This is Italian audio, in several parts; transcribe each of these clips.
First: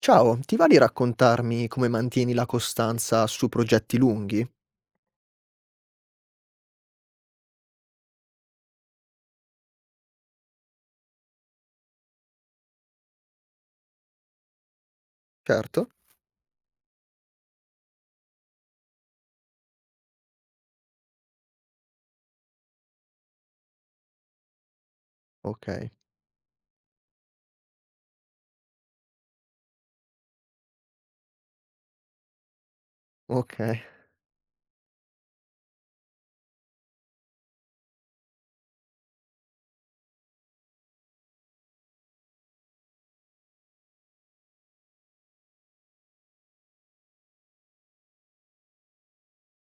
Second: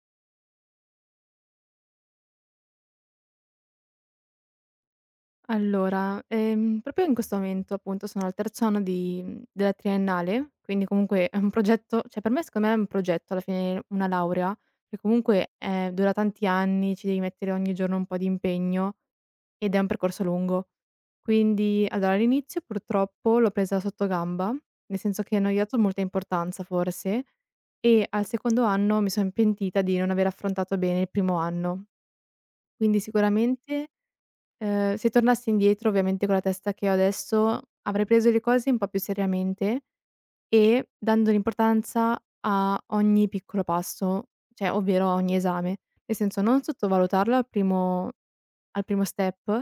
Ciao, ti va di raccontarmi come mantieni la costanza su progetti lunghi? Allora, proprio in questo momento appunto sono al terzo anno della triennale, quindi comunque è un progetto, cioè per me secondo me è un progetto alla fine, una laurea, che comunque, Certo. Dura tanti anni, ci devi mettere ogni giorno un po' di impegno ed è un percorso lungo. Quindi allora all'inizio purtroppo l'ho presa sottogamba, nel senso che non gli ho dato Okay, molta importanza forse, e al secondo anno mi son pentita di non aver affrontato bene il primo anno. Quindi okay, sicuramente se tornassi indietro, ovviamente con la testa che ho adesso, avrei preso le cose un po' più seriamente e dando l'importanza a ogni piccolo passo, cioè ovvero a ogni esame. Nel senso non sottovalutarlo al primo step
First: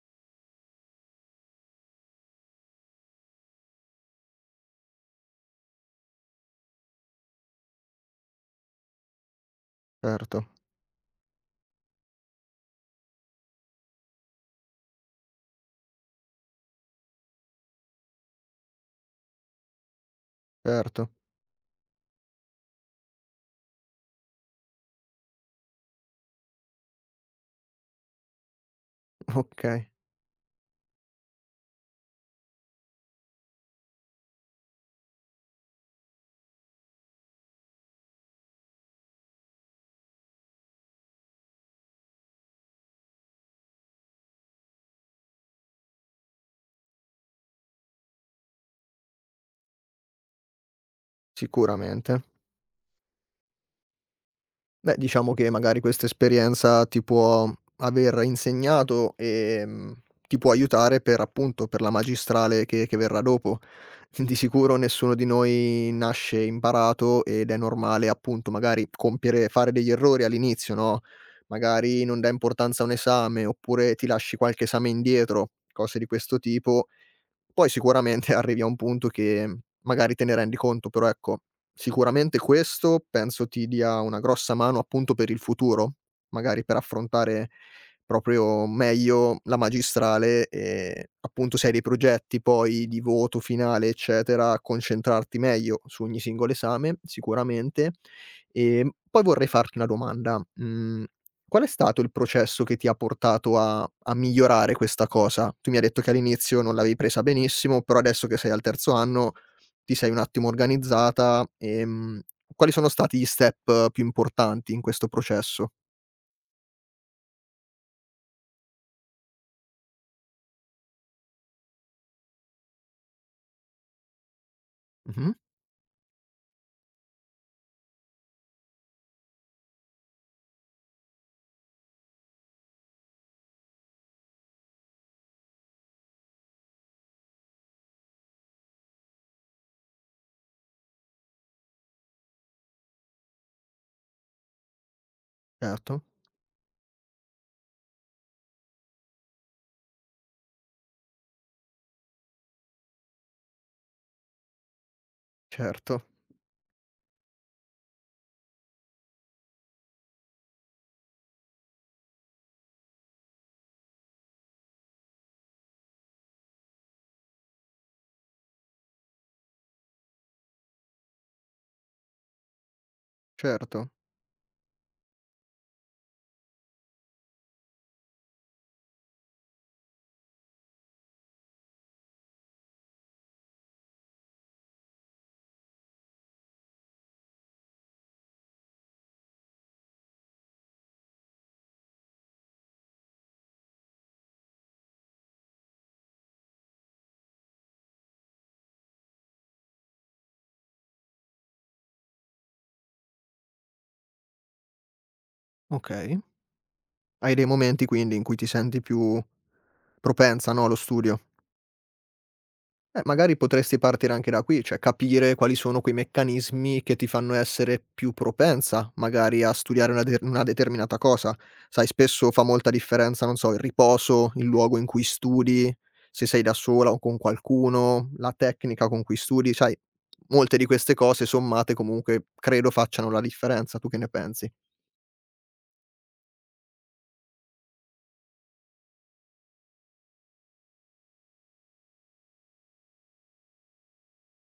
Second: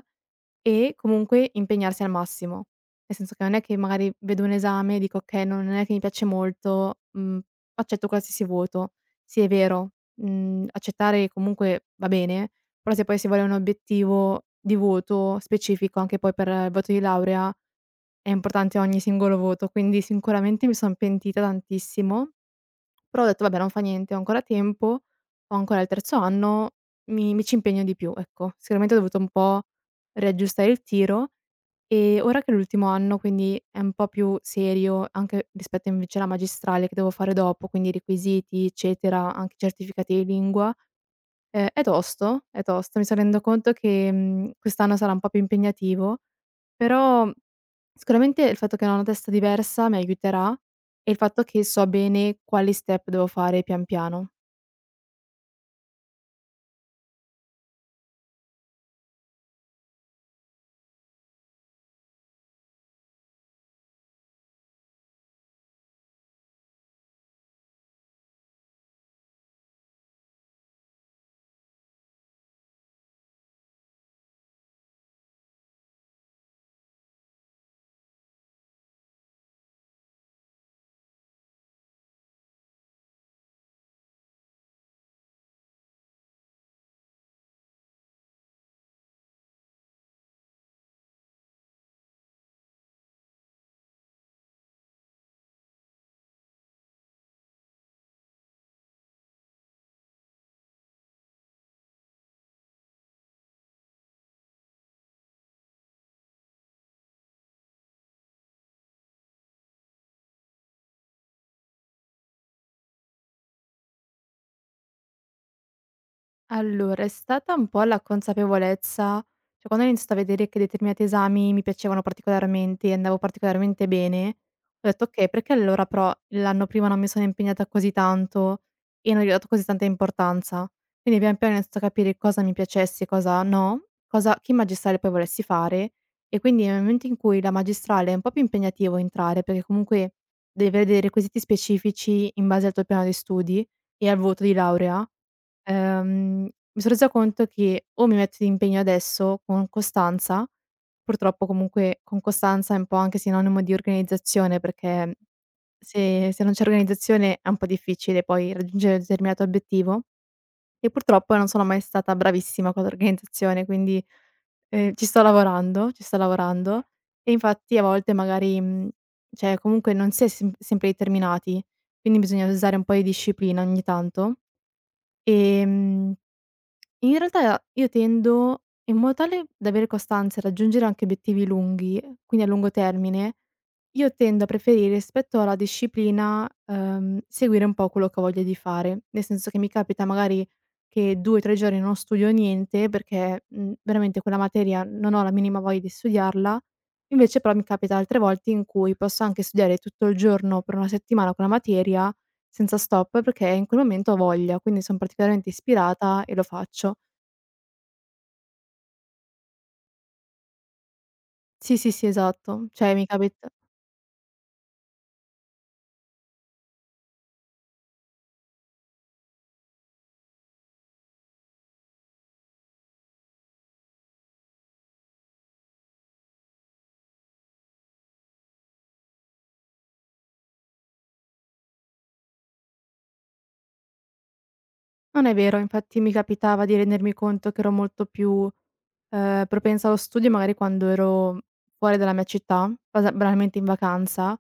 e comunque impegnarsi al massimo. Nel senso che non è che magari vedo un esame e dico: "Okay, non è che mi piace molto, accetto qualsiasi voto". Sì, è vero, certo, accettare comunque va bene, però se poi si vuole un obiettivo di voto specifico anche poi per il voto di laurea, è importante ogni singolo voto, quindi sicuramente mi son certo, pentita tantissimo, però ho detto: "Vabbè, non fa niente, ho ancora tempo, ho ancora il terzo anno, mi ci impegno di più", ecco. Sicuramente ho dovuto un po' okay, riaggiustare il tiro e ora che è l'ultimo anno, quindi è un po' più serio anche rispetto invece alla magistrale che devo fare dopo, quindi requisiti eccetera, anche certificati di lingua. È tosto, è tosto. Mi son rendo conto che, quest'anno sarà un po' più impegnativo, però sicuramente il fatto che ho una testa diversa mi aiuterà e il fatto che so sicuramente. bene quali step devo fare pian piano. Beh, diciamo che magari questa esperienza ti può aver insegnato, ti può aiutare per appunto, per la magistrale che verrà dopo. Di sicuro nessuno di noi nasce imparato ed è normale appunto magari compiere fare degli errori all'inizio, no, magari non dai importanza a un esame, oppure ti lasci qualche esame indietro, cose di questo tipo, poi sicuramente arrivi a un punto che magari te ne rendi conto, però ecco, sicuramente questo penso ti dia una grossa mano appunto per il futuro, magari per affrontare proprio meglio la magistrale e appunto se hai dei progetti poi di voto finale, eccetera, concentrarti meglio su ogni singolo esame sicuramente. Poi vorrei farti una domanda: qual è stato il processo che ti ha portato a migliorare questa cosa? Tu mi hai detto che all'inizio non l'avevi presa benissimo, però adesso che sei al terzo anno ti sei un attimo organizzata, quali sono stati gli step più importanti in questo processo? Allora, è stata un po' la consapevolezza, cioè quando ho iniziato a vedere che determinati esami mi piacevano particolarmente e andavo particolarmente bene, ho detto: "Okay, Mh-mh. perché allora però l'anno prima non mi sono impegnata così tanto e non gli ho dato così tanta importanza?" Quindi pian piano ho iniziato a capire cosa mi piacesse e cosa no, cosa che magistrale poi volessi fare, e quindi nel momento in cui la magistrale è un po' più impegnativo entrare, perché comunque devi avere dei requisiti specifici in base al tuo piano di studi e al voto di laurea, Certo, Ehm, mi son resa conto che o mi metto d'impegno adesso con costanza, purtroppo comunque con costanza è un po' anche sinonimo di organizzazione, perché certo, se non c'è organizzazione è un po' difficile poi raggiungere un determinato obiettivo, e purtroppo non sono mai stata bravissima con l'organizzazione, quindi, ci sto lavorando, ci sto lavorando, e infatti a volte magari, cioè comunque non si è sempre determinati, quindi bisogna usare un po' di disciplina ogni certo. tanto. ehm In realtà io tendo, in modo tale da avere costanza e raggiungere anche obiettivi lunghi, quindi a lungo termine, io tendo a preferire rispetto alla disciplina, seguire un po' quello che ho voglia di fare. Nel senso che mi capita magari che 2 o 3 giorni non studio niente perché, veramente quella materia non ho la minima voglia di studiarla, invece però mi capita altre volte in cui posso anche studiare tutto il giorno per una settimana quella materia senza stop perché in quel momento ho voglia, quindi son particolarmente Okay. ispirata e lo faccio. Hai dei momenti quindi in cui ti senti più propensa, no, allo studio. Sì, sì, sì, esatto. Cioè mi Magari capita, potresti partire anche da qui, cioè capire quali sono quei meccanismi che ti fanno essere più propensa magari a studiare una, una determinata cosa. Sai, spesso fa molta differenza, non so, il riposo, il luogo in cui studi, se sei da sola o con qualcuno, la tecnica con cui studi, sai, molte di queste cose sommate comunque credo facciano la differenza. Tu che ne pensi? non è vero, infatti mi capitava di rendermi conto che ero molto più, propensa allo studio magari quando ero fuori dalla mia città, basa banalmente in vacanza,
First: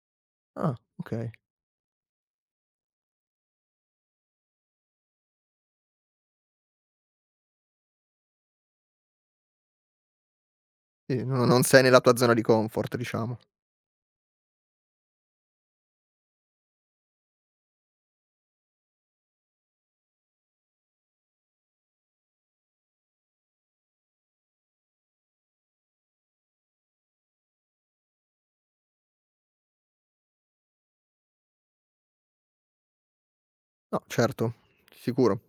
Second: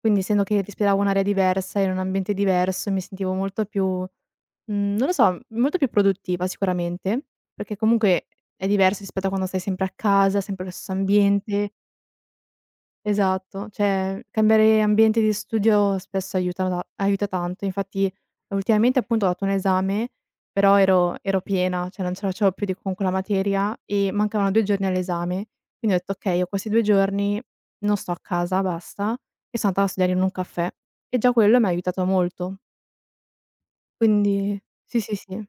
quindi essendo che Ah, respiravo ok. un'aria diversa, in un ambiente diverso, mi sentivo molto più, non lo so, molto più produttiva sicuramente, perché comunque è diverso rispetto a quando stai sempre a casa, sempre lo stesso Sì, non ambiente. sei nella tua zona di comfort, diciamo. Esatto, cioè cambiare ambiente di studio spesso aiuta tanto. Infatti ultimamente appunto ho dato un esame, però ero piena, cioè non ce la facevo più di con quella materia e mancavano 2 giorni all'esame. Quindi ho detto: "Okay, ho questi 2 giorni, non sto a casa, basta." E sono andata a studiare in un caffè e già quello mi ha aiutato molto. No, certo, Quindi sì, sì, sicuro. sì.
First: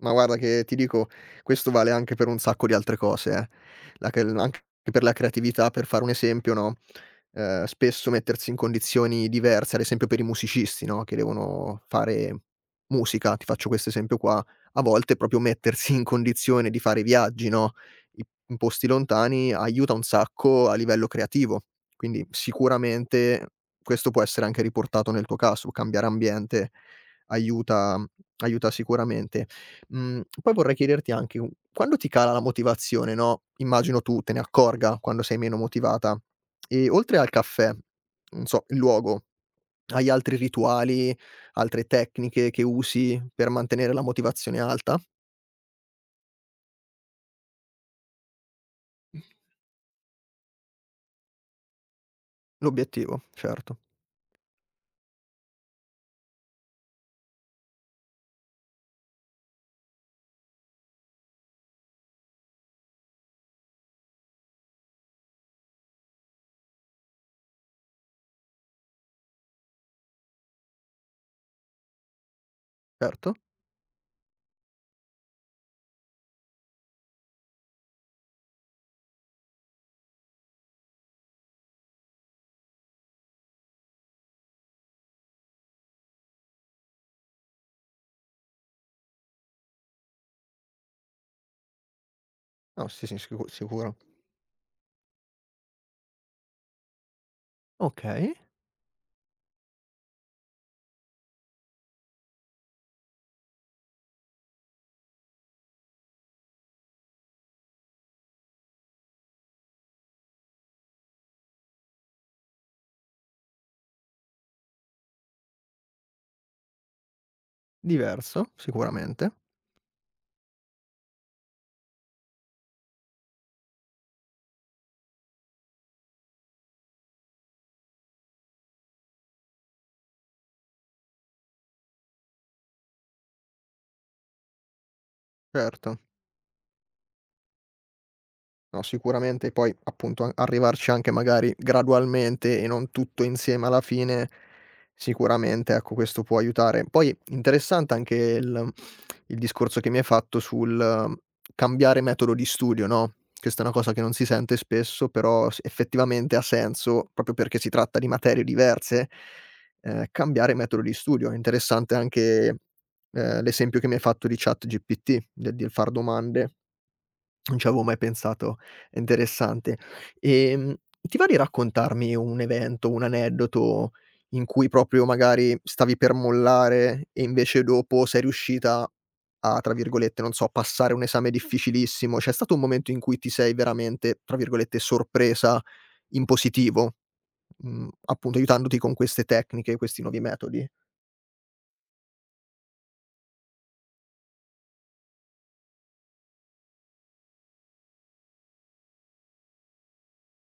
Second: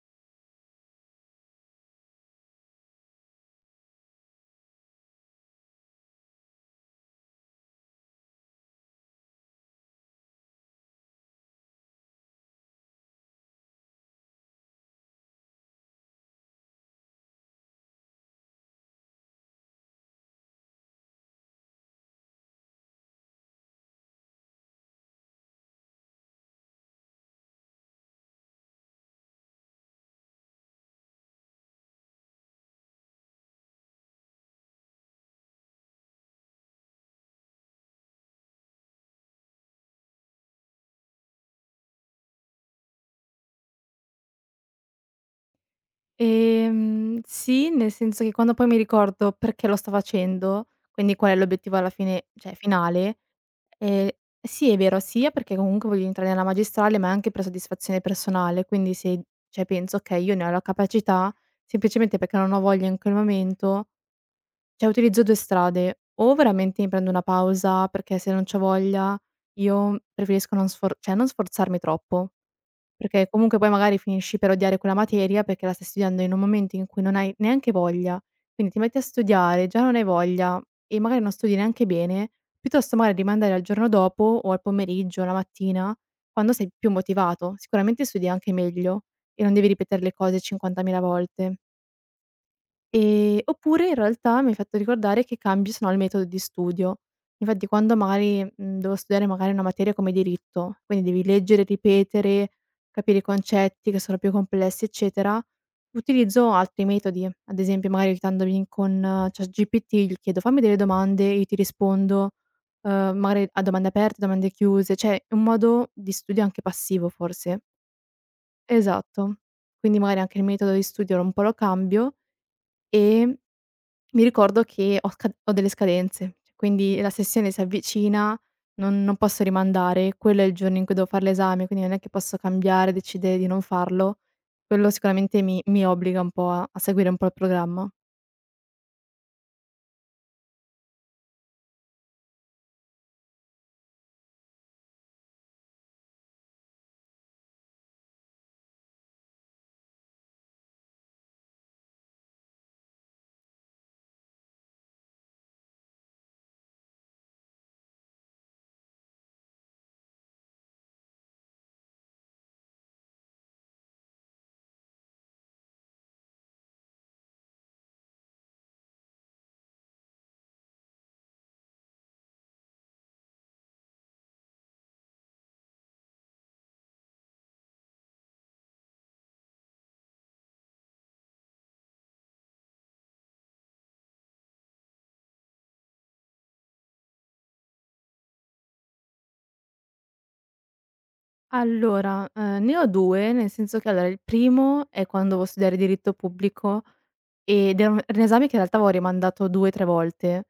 Ma guarda che ti dico, questo vale anche per un sacco di altre cose. La che anche per la creatività, per fare un esempio, no, spesso mettersi in condizioni diverse, ad esempio per i musicisti, no, che devono fare musica, ti faccio questo esempio qua, a volte proprio mettersi in condizione di fare viaggi, no, i in posti lontani aiuta un sacco a livello creativo. Quindi sicuramente questo può essere anche riportato nel tuo caso, cambiare ambiente aiuta aiuta sicuramente. Poi vorrei chiederti anche u quando ti cala la motivazione, no, immagino tu te ne accorga quando sei meno motivata e oltre al caffè, non so, il luogo, hai altri rituali, altre tecniche che usi per mantenere la motivazione alta? Sì, nel senso che quando poi mi ricordo perché lo sto facendo, quindi qual è l'obiettivo alla fine, cioè finale. L'obiettivo, certo, Ehm, sì, è vero, sia perché comunque voglio entrare nella magistrale, ma anche per soddisfazione personale, quindi se, cioè penso: "Okay, io ne ho la capacità, semplicemente perché non ho voglia in quel momento", cioè utilizzo 2 strade: o veramente mi prendo una pausa, perché se non c'ho voglia io preferisco non sforzarmi troppo. Perché certo. comunque poi magari finisci per odiare quella materia perché la stai studiando in un momento in cui non hai neanche voglia. Quindi ti metti a studiare, già non hai voglia e magari non studi neanche bene, piuttosto magari rimandare al giorno dopo o al pomeriggio, alla mattina, quando sei più motivato. Sicuramente studi anche meglio e non devi ripetere le cose 50.000 volte. No, sì, sì, Oppure in sicuro. realtà mi hai fatto ricordare che cambio se no il metodo di studio. Infatti quando Okay, magari, devo studiare magari una materia come diritto, quindi devi leggere, ripetere, capire i concetti che sono più complessi, eccetera, utilizzo altri metodi. Ad esempio magari aiutandomi con ChatGPT, gli chiedo: "Fammi delle domande", io ti rispondo, magari a domande aperte, domande chiuse, cioè è un modo di studio anche passivo forse. diverso sicuramente, Esatto. Quindi magari anche il metodo di studio un po' lo cambio e mi ricordo che ho delle scadenze, quindi la sessione si avvicina, non posso rimandare, quello è il giorno in cui devo fare l'esame, quindi non è che posso cambiare, decidere di non farlo. Quello sicuramente mi certo. obbliga un po' a seguire un po' il programma. No, sicuramente poi appunto a arrivarci anche magari gradualmente e non tutto insieme alla fine, sicuramente ecco questo può aiutare. Poi interessante anche il discorso che mi hai fatto sul cambiare metodo di studio, no, questa è una cosa che non si sente spesso, però s effettivamente ha senso, proprio perché si tratta di materie diverse, cambiare metodo di studio. È interessante anche, l'esempio che mi hai fatto di ChatGPT, del far domande non ci avevo mai pensato, è interessante. Ti va di raccontarmi un evento, un aneddoto in cui proprio magari stavi per mollare e invece dopo sei riuscita a, tra virgolette, non so, "passare un esame difficilissimo"? C'è stato un momento in cui ti sei veramente, tra virgolette, "sorpresa" in positivo, appunto aiutandoti con queste tecniche, questi nuovi metodi? Allora, ne ho 2, nel senso che allora il primo è quando devo studiare diritto pubblico. Ed era un esame che in realtà avevo rimandato 2, 3 volte.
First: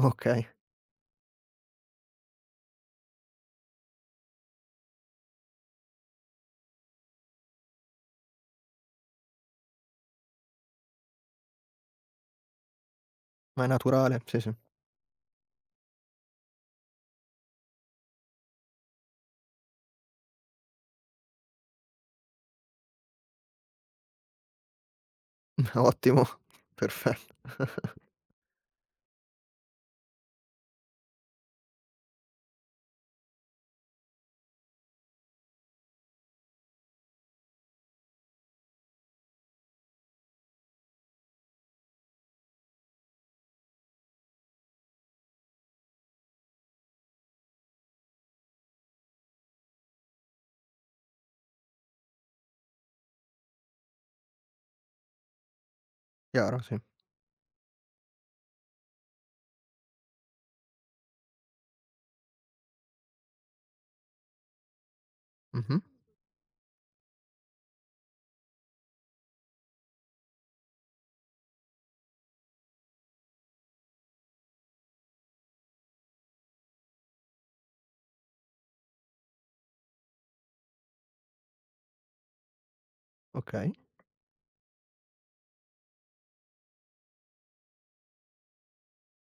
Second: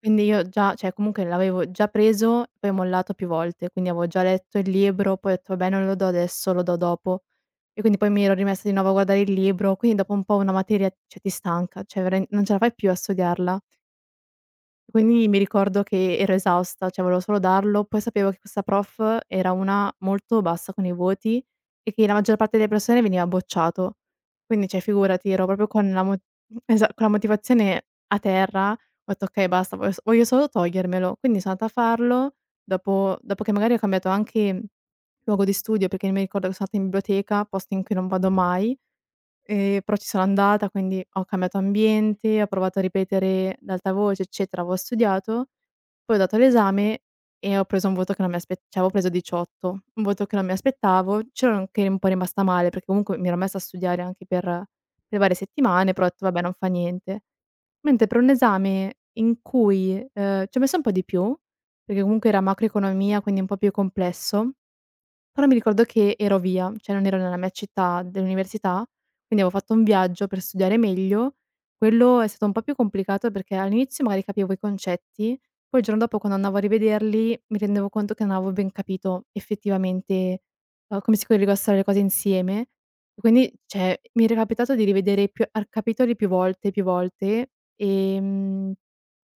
Quindi io già, cioè comunque l'avevo già preso, poi mollato più volte, quindi avevo già letto il libro, poi ho detto: "Vabbè, non lo do adesso, lo do dopo." E quindi poi mi ero rimessa di nuovo a guardare il libro, quindi dopo un po' una materia, cioè ti stanca, cioè veramen non ce la fai più a studiarla. ma è naturale, sì, sì. Quindi mi ricordo che ero esausta, cioè volevo solo darlo, poi sapevo che questa prof era una molto bassa con i voti e che la maggior parte delle persone veniva bocciato. Quindi cioè figurati, ero proprio Ottimo, con la perfetto. motivazione a terra, ho detto: "Okay basta, voglio solo togliermelo". Quindi sono andata a farlo, dopo che magari ho cambiato anche luogo di studio, perché mi ricordo che sono andata in biblioteca, posto in cui non vado mai. Però ci sono andata, quindi ho cambiato ambiente, ho provato a ripetere ad alta voce, eccetera, avevo studiato, poi ho dato l'esame e ho preso un voto che non mi aspe cioè avevo preso 18, un voto che non mi aspettavo. C'ero anche un po' rimasta male, perché comunque mi ero messa a studiare anche per varie settimane, però ho detto: "Vabbè, non Chiaro, fa sì. niente". Mentre per un esame in cui, ci ho messo un po' di più, perché comunque era macroeconomia, quindi un po' più complesso, però mi Mh-mh, ricordo che ero via, cioè non ero nella mia città dell'università, quindi avevo fatto un viaggio per studiare meglio. Quello è stato un po' più complicato perché all'inizio magari capivo i concetti, poi il giorno dopo quando andavo a rivederli mi rendevo conto che non avevo ben capito effettivamente, come si collegassero le cose insieme. E quindi, okay. cioè, mi era capitato di rivedere più ar capitoli più volte, più volte. ehm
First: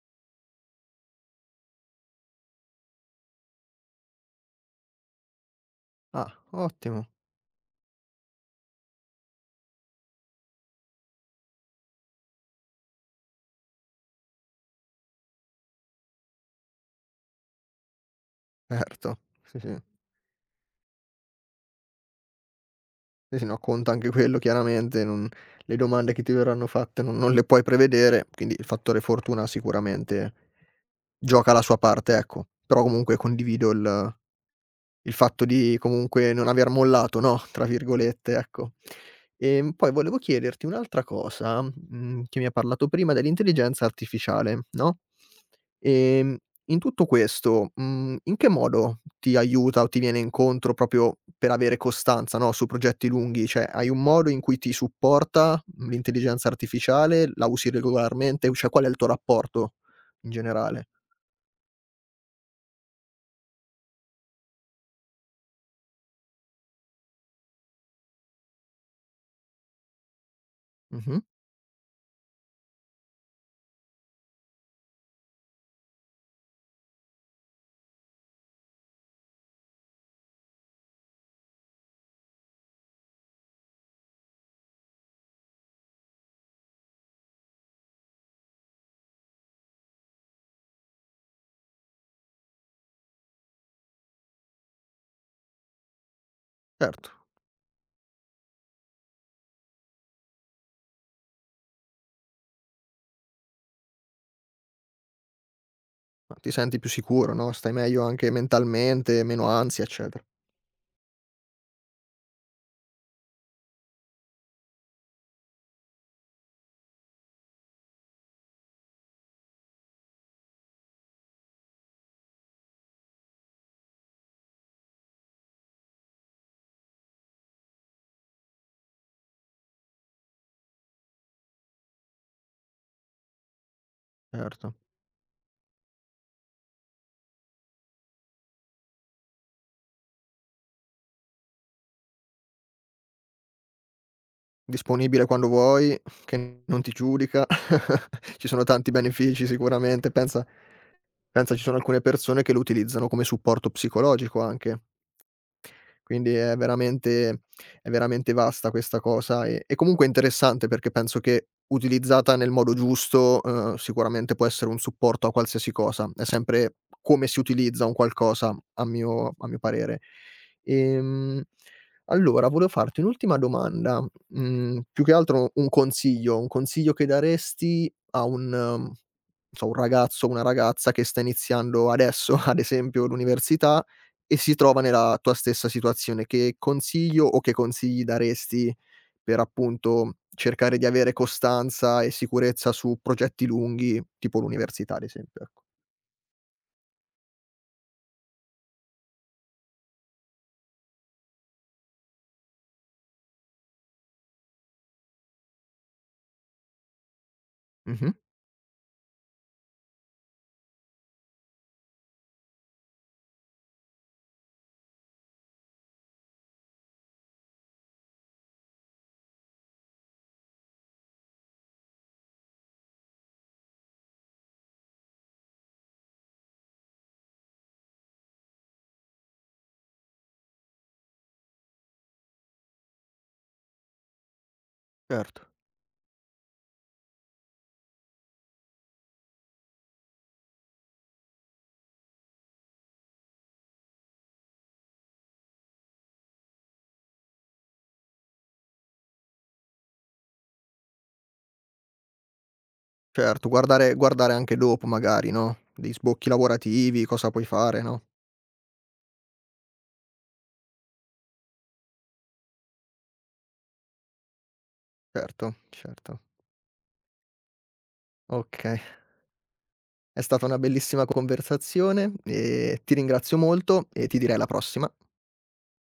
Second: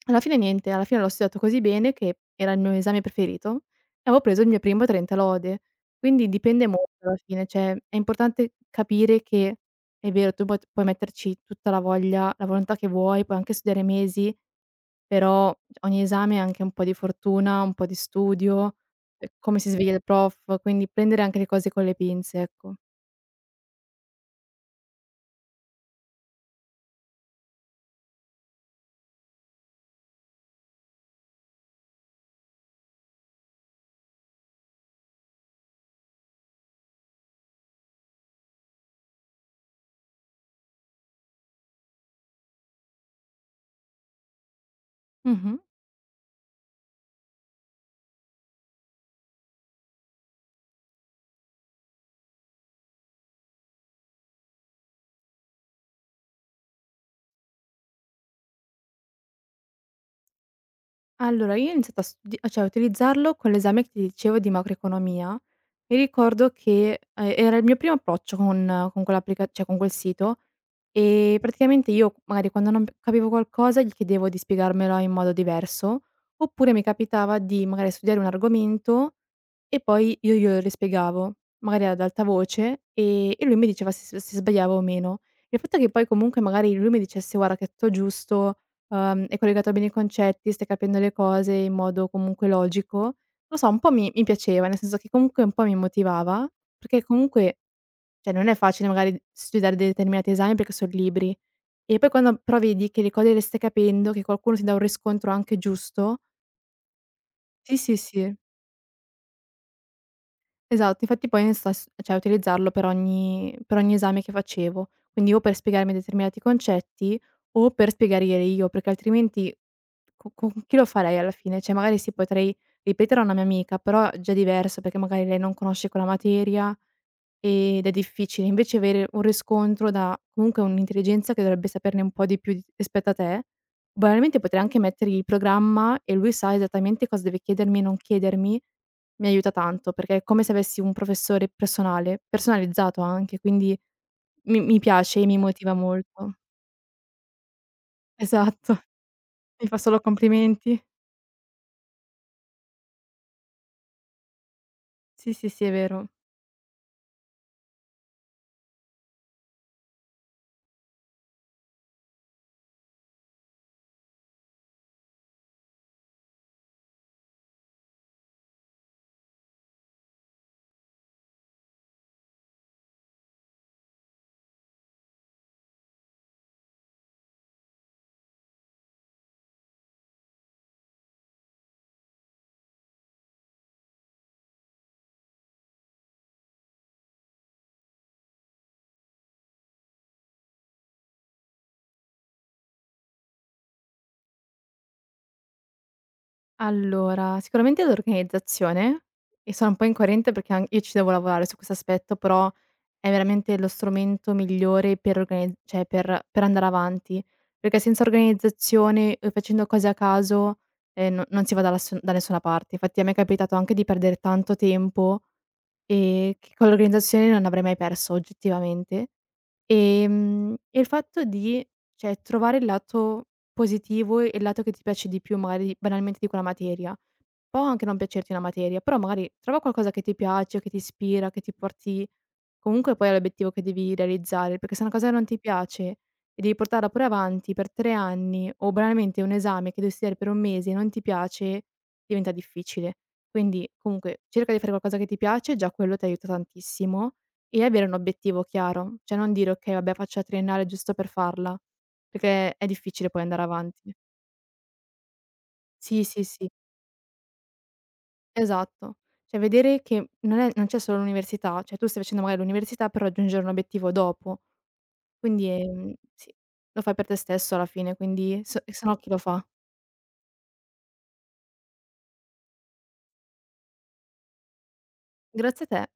Alla fine niente, alla fine l'ho studiato così bene che era il mio esame preferito e avevo preso il mio primo 30 lode. Quindi Ah, dipende molto ottimo, alla fine, cioè è importante capire che è vero, tu puoi metterci tutta la voglia, la volontà che vuoi, puoi anche studiare mesi, però ogni esame è anche un po' di fortuna, un po' di studio, certo. Sì, come si sì. sveglia il prof, quindi prendere anche le cose con le pinze, ecco. Sì, sì, no, conta anche quello chiaramente, non le domande che ti verranno fatte non le puoi prevedere, quindi il fattore fortuna sicuramente gioca la sua parte, ecco. Però comunque condivido il fatto di comunque non aver "mollato", no, tra virgolette, ecco. Poi volevo chiederti un'altra cosa, che mi hai parlato prima dell'intelligenza artificiale, no, Mh-mh. ehm, in tutto questo, in che modo ti aiuta o ti viene incontro proprio per avere costanza, no, su progetti lunghi? Cioè, hai un modo in cui ti supporta, l'intelligenza artificiale? La usi regolarmente? Cioè, qual è il tuo rapporto in generale? Allora, io ho iniziato a studi cioè a utilizzarlo con l'esame che ti dicevo di macroeconomia. Mi ricordo che, era il mio primo approccio con quel sito, Mh-mh, e praticamente io magari quando non capivo qualcosa gli chiedevo di spiegarmelo in modo diverso, oppure mi capitava di magari studiare un argomento e poi io glielo rispiegavo, magari ad alta voce, e lui mi diceva se sbagliavo o meno. Il fatto che poi comunque magari lui mi dicesse: "Guarda che è tutto giusto, hai collegato bene i concetti, stai capendo le cose in modo comunque logico", lo so, un po' mi piaceva, nel senso che comunque un po' mi motivava, perché certo. comunque, cioè non è facile magari studiare determinati esami perché son libri, e poi quando però vedi che le cose le stai capendo, che qualcuno ti dà un riscontro anche giusto, Ma ti senti più sicuro, no, stai sì, sì, meglio anche sì. mentalmente, meno ansia, eccetera. Esatto, infatti poi ne stas cioè a utilizzarlo per ogni esame che facevo. Quindi o per spiegarmi determinati concetti o per spiegare io, perché altrimenti co con chi lo farei alla fine? Cioè magari sì, potrei ripetere a una mia amica, però è già diverso perché magari lei non conosce quella materia ed è difficile invece avere un riscontro da comunque un'intelligenza che dovrebbe saperne un po' di più di rispetto a te. Banalmente potrei Certo. anche mettergli il programma e lui sa esattamente cosa deve chiedermi e non chiedermi, mi aiuta tanto, perché è come se avessi un professore personale, personalizzato anche, quindi mi piace Disponibile e mi quando motiva vuoi, molto. che non ti giudica. Ci sono Esatto, tanti benefici mi fa solo sicuramente, pensa complimenti. pensa ci sono alcune persone che lo utilizzano come supporto psicologico anche. Sì, sì, sì, è vero. Quindi è veramente vasta questa cosa e comunque interessante perché penso che utilizzata nel modo giusto, sicuramente può essere un supporto a qualsiasi cosa. È sempre come si utilizza un qualcosa a mio parere. Ehm, allora volevo farti un'ultima domanda, più che altro un consiglio che daresti a un non so, un ragazzo o una ragazza che sta iniziando adesso, ad esempio, l'università e si trova nella tua stessa situazione, che consiglio o che consigli daresti per appunto cercare di avere costanza e sicurezza su progetti lunghi, tipo l'università ad esempio, ecco? Allora, sicuramente l'organizzazione, e sono un po' incoerente perché an io ci devo lavorare su questo aspetto, però è veramente lo strumento migliore per organizz cioè per andare avanti, perché senza Mh-mh, organizzazione e facendo cose a caso, no, non si va da nessuna parte. Infatti a me è capitato anche di perdere tanto tempo, che con l'organizzazione non avrei mai perso oggettivamente. E il fatto di, cioè, trovare il lato positivo e il lato che ti piace di più magari banalmente di quella materia. Può anche non piacerti una materia, però magari trova qualcosa che ti piace, che ti ispira, che ti porti. Comunque poi è l'obiettivo che devi realizzare, perché se una cosa non ti certo. piace e devi portarla pure avanti per 3 anni o banalmente un esame che devi studiare per 1 mese e non ti piace, diventa difficile. Quindi comunque cerca di fare qualcosa che ti piace, già quello ti aiuta tantissimo, e avere un obiettivo chiaro, cioè non dire: "Okay, vabbè faccio la triennale giusto per farla", perché è difficile poi andare Certo, avanti. guardare anche dopo magari, no, degli Sì, sì, sbocchi sì, lavorativi, cosa puoi fare, no? esatto. Cioè vedere che non è, non c'è solo l'università, cioè tu stai facendo magari l'università per raggiungere un obiettivo dopo. Quindi, Certo, certo. sì, lo fai per te stesso alla fine, quindi se Okay, se no chi lo fa? è stata una bellissima conversazione e ti ringrazio molto e ti direi alla prossima. Grazie a te.